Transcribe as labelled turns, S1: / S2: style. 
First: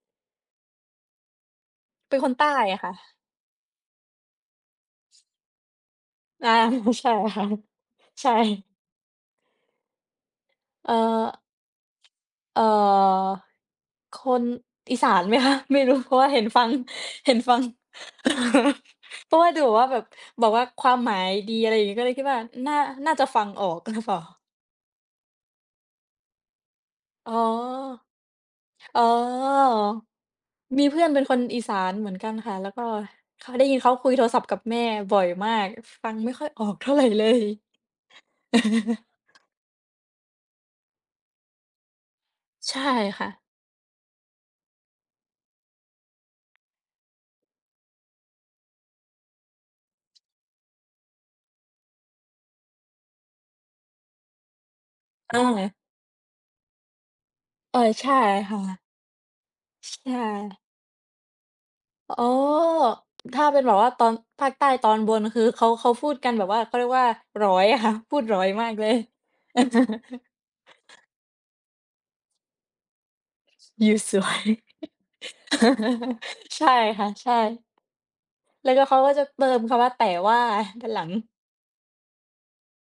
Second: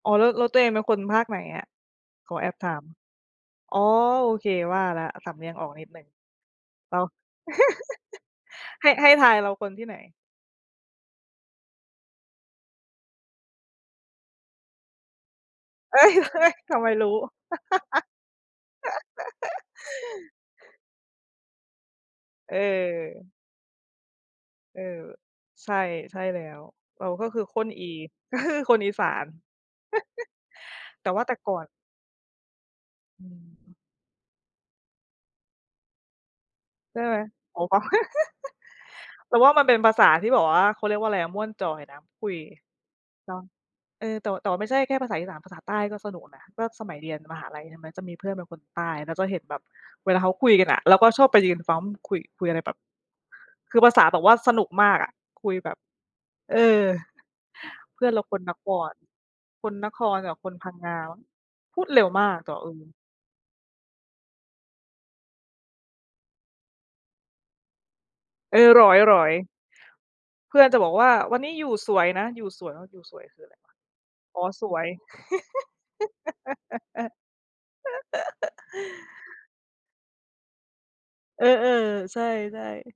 S1: อ๋อ แล้ว แล้วตัวเองเป็นคนภาคไหนอะ?
S2: เป็นค
S1: ข
S2: น
S1: อ
S2: ใ
S1: แ
S2: ต
S1: อ
S2: ้
S1: บถา
S2: อะ
S1: ม
S2: ค่ะ
S1: อ๋อ โอเคว่าแล้ว สำเนียงออกนิดหนึ่ง
S2: อา
S1: เรา
S2: ใช่ค่ะ ใช่
S1: ให้ ให้ทายเราคนที่ไหน?
S2: เอ่อ เอ่อ คนอีสานไหมคะ? ไม่รู้
S1: เฮ้
S2: เพ
S1: ย
S2: ราะว่า เ
S1: เ
S2: ห
S1: ฮ
S2: ็น
S1: ้ย
S2: ฟัง
S1: ทำไมรู้
S2: เห็นฟัง เพราะว่าดูแบบว่าแบบ บอกว่าความหมายดีอะไรอย่างงี้ ก็เลยคิดว่า
S1: เ
S2: น่า น่าจะ
S1: ออ
S2: ฟังออก หรือ เปล่า
S1: เออ ใช่ ใช่แล้ว เราก็
S2: อ๋อ
S1: คือคนอี ก็คือคนอี
S2: อ๋
S1: ส
S2: อ
S1: าน
S2: มีเพื่
S1: แต
S2: อ
S1: ่
S2: นเป
S1: ว
S2: ็
S1: ่า
S2: น
S1: แต
S2: ค
S1: ่
S2: น
S1: ก่อ
S2: อี
S1: น
S2: สานเหมือนกันค่ะ แล้วก็
S1: อื
S2: เขา ได้
S1: ม
S2: ยินเขาคุยโทรศัพท์กับแม่บ่อยมาก ฟังไม่ค่อยออกเท่า
S1: ใช
S2: ไ
S1: ่
S2: ร
S1: ไหม?
S2: เลย
S1: โอ๋ปอ เราว่ามันเป็นภาษาที่แบบว่าเขาเรียกว่าอะไรอะ ม่วนจอยนะคุย
S2: ใช่ค่
S1: จอ
S2: ะ
S1: ง เออ แต่ แต่ว่าไม่ใช่แค่ภาษาอีสาน ภาษาใต้ก็สนุกนะ ก็สมัยเรียนมหาลัย ใช่ไหม จะมีเพื่อนเป็นคนใต้ แล้วก็เห็นแบบเวลาเขาคุยกันอะ เราก็ชอบไปยืนฟัง ว่ามันคุย คุยอะไรแบบ คือภาษาแบบว่าสนุกมากอะ คุยแบ
S2: เออ
S1: บ เออ
S2: เออ
S1: เพ
S2: ใ
S1: ื
S2: ช
S1: ่อน
S2: ่
S1: เราคน
S2: ค
S1: น
S2: ่
S1: ค
S2: ะ
S1: ร คนน
S2: ใช
S1: ครกับค
S2: ่
S1: นพังงามั้ง พูดเร็ว
S2: อ๋อ
S1: มาก แต่ เออ
S2: ถ้าเป็นแบบว่าตอน ภาคใต้ตอนบน คือเขา เขาพูดกันแบบว่า เขาเรียกว่า หรอยอะค่ะ พูดหรอย
S1: เอ
S2: มา
S1: อ
S2: ก
S1: ห
S2: เ
S1: ร
S2: ล
S1: อ
S2: ย
S1: ย หรอย เพื่อนจะบอกว่าวันนี้อยู่สวยนะ อยู่สวย อยู่สวยคืออะไรวะ
S2: อยู่สว
S1: อ๋อ
S2: ย
S1: สวย
S2: ใช่ค่ะ ใช่ แล้วก็เขาก็จะเติมคำว่า "แต่ว่า" ด้านหลัง
S1: เออ ๆ ใช่ ๆ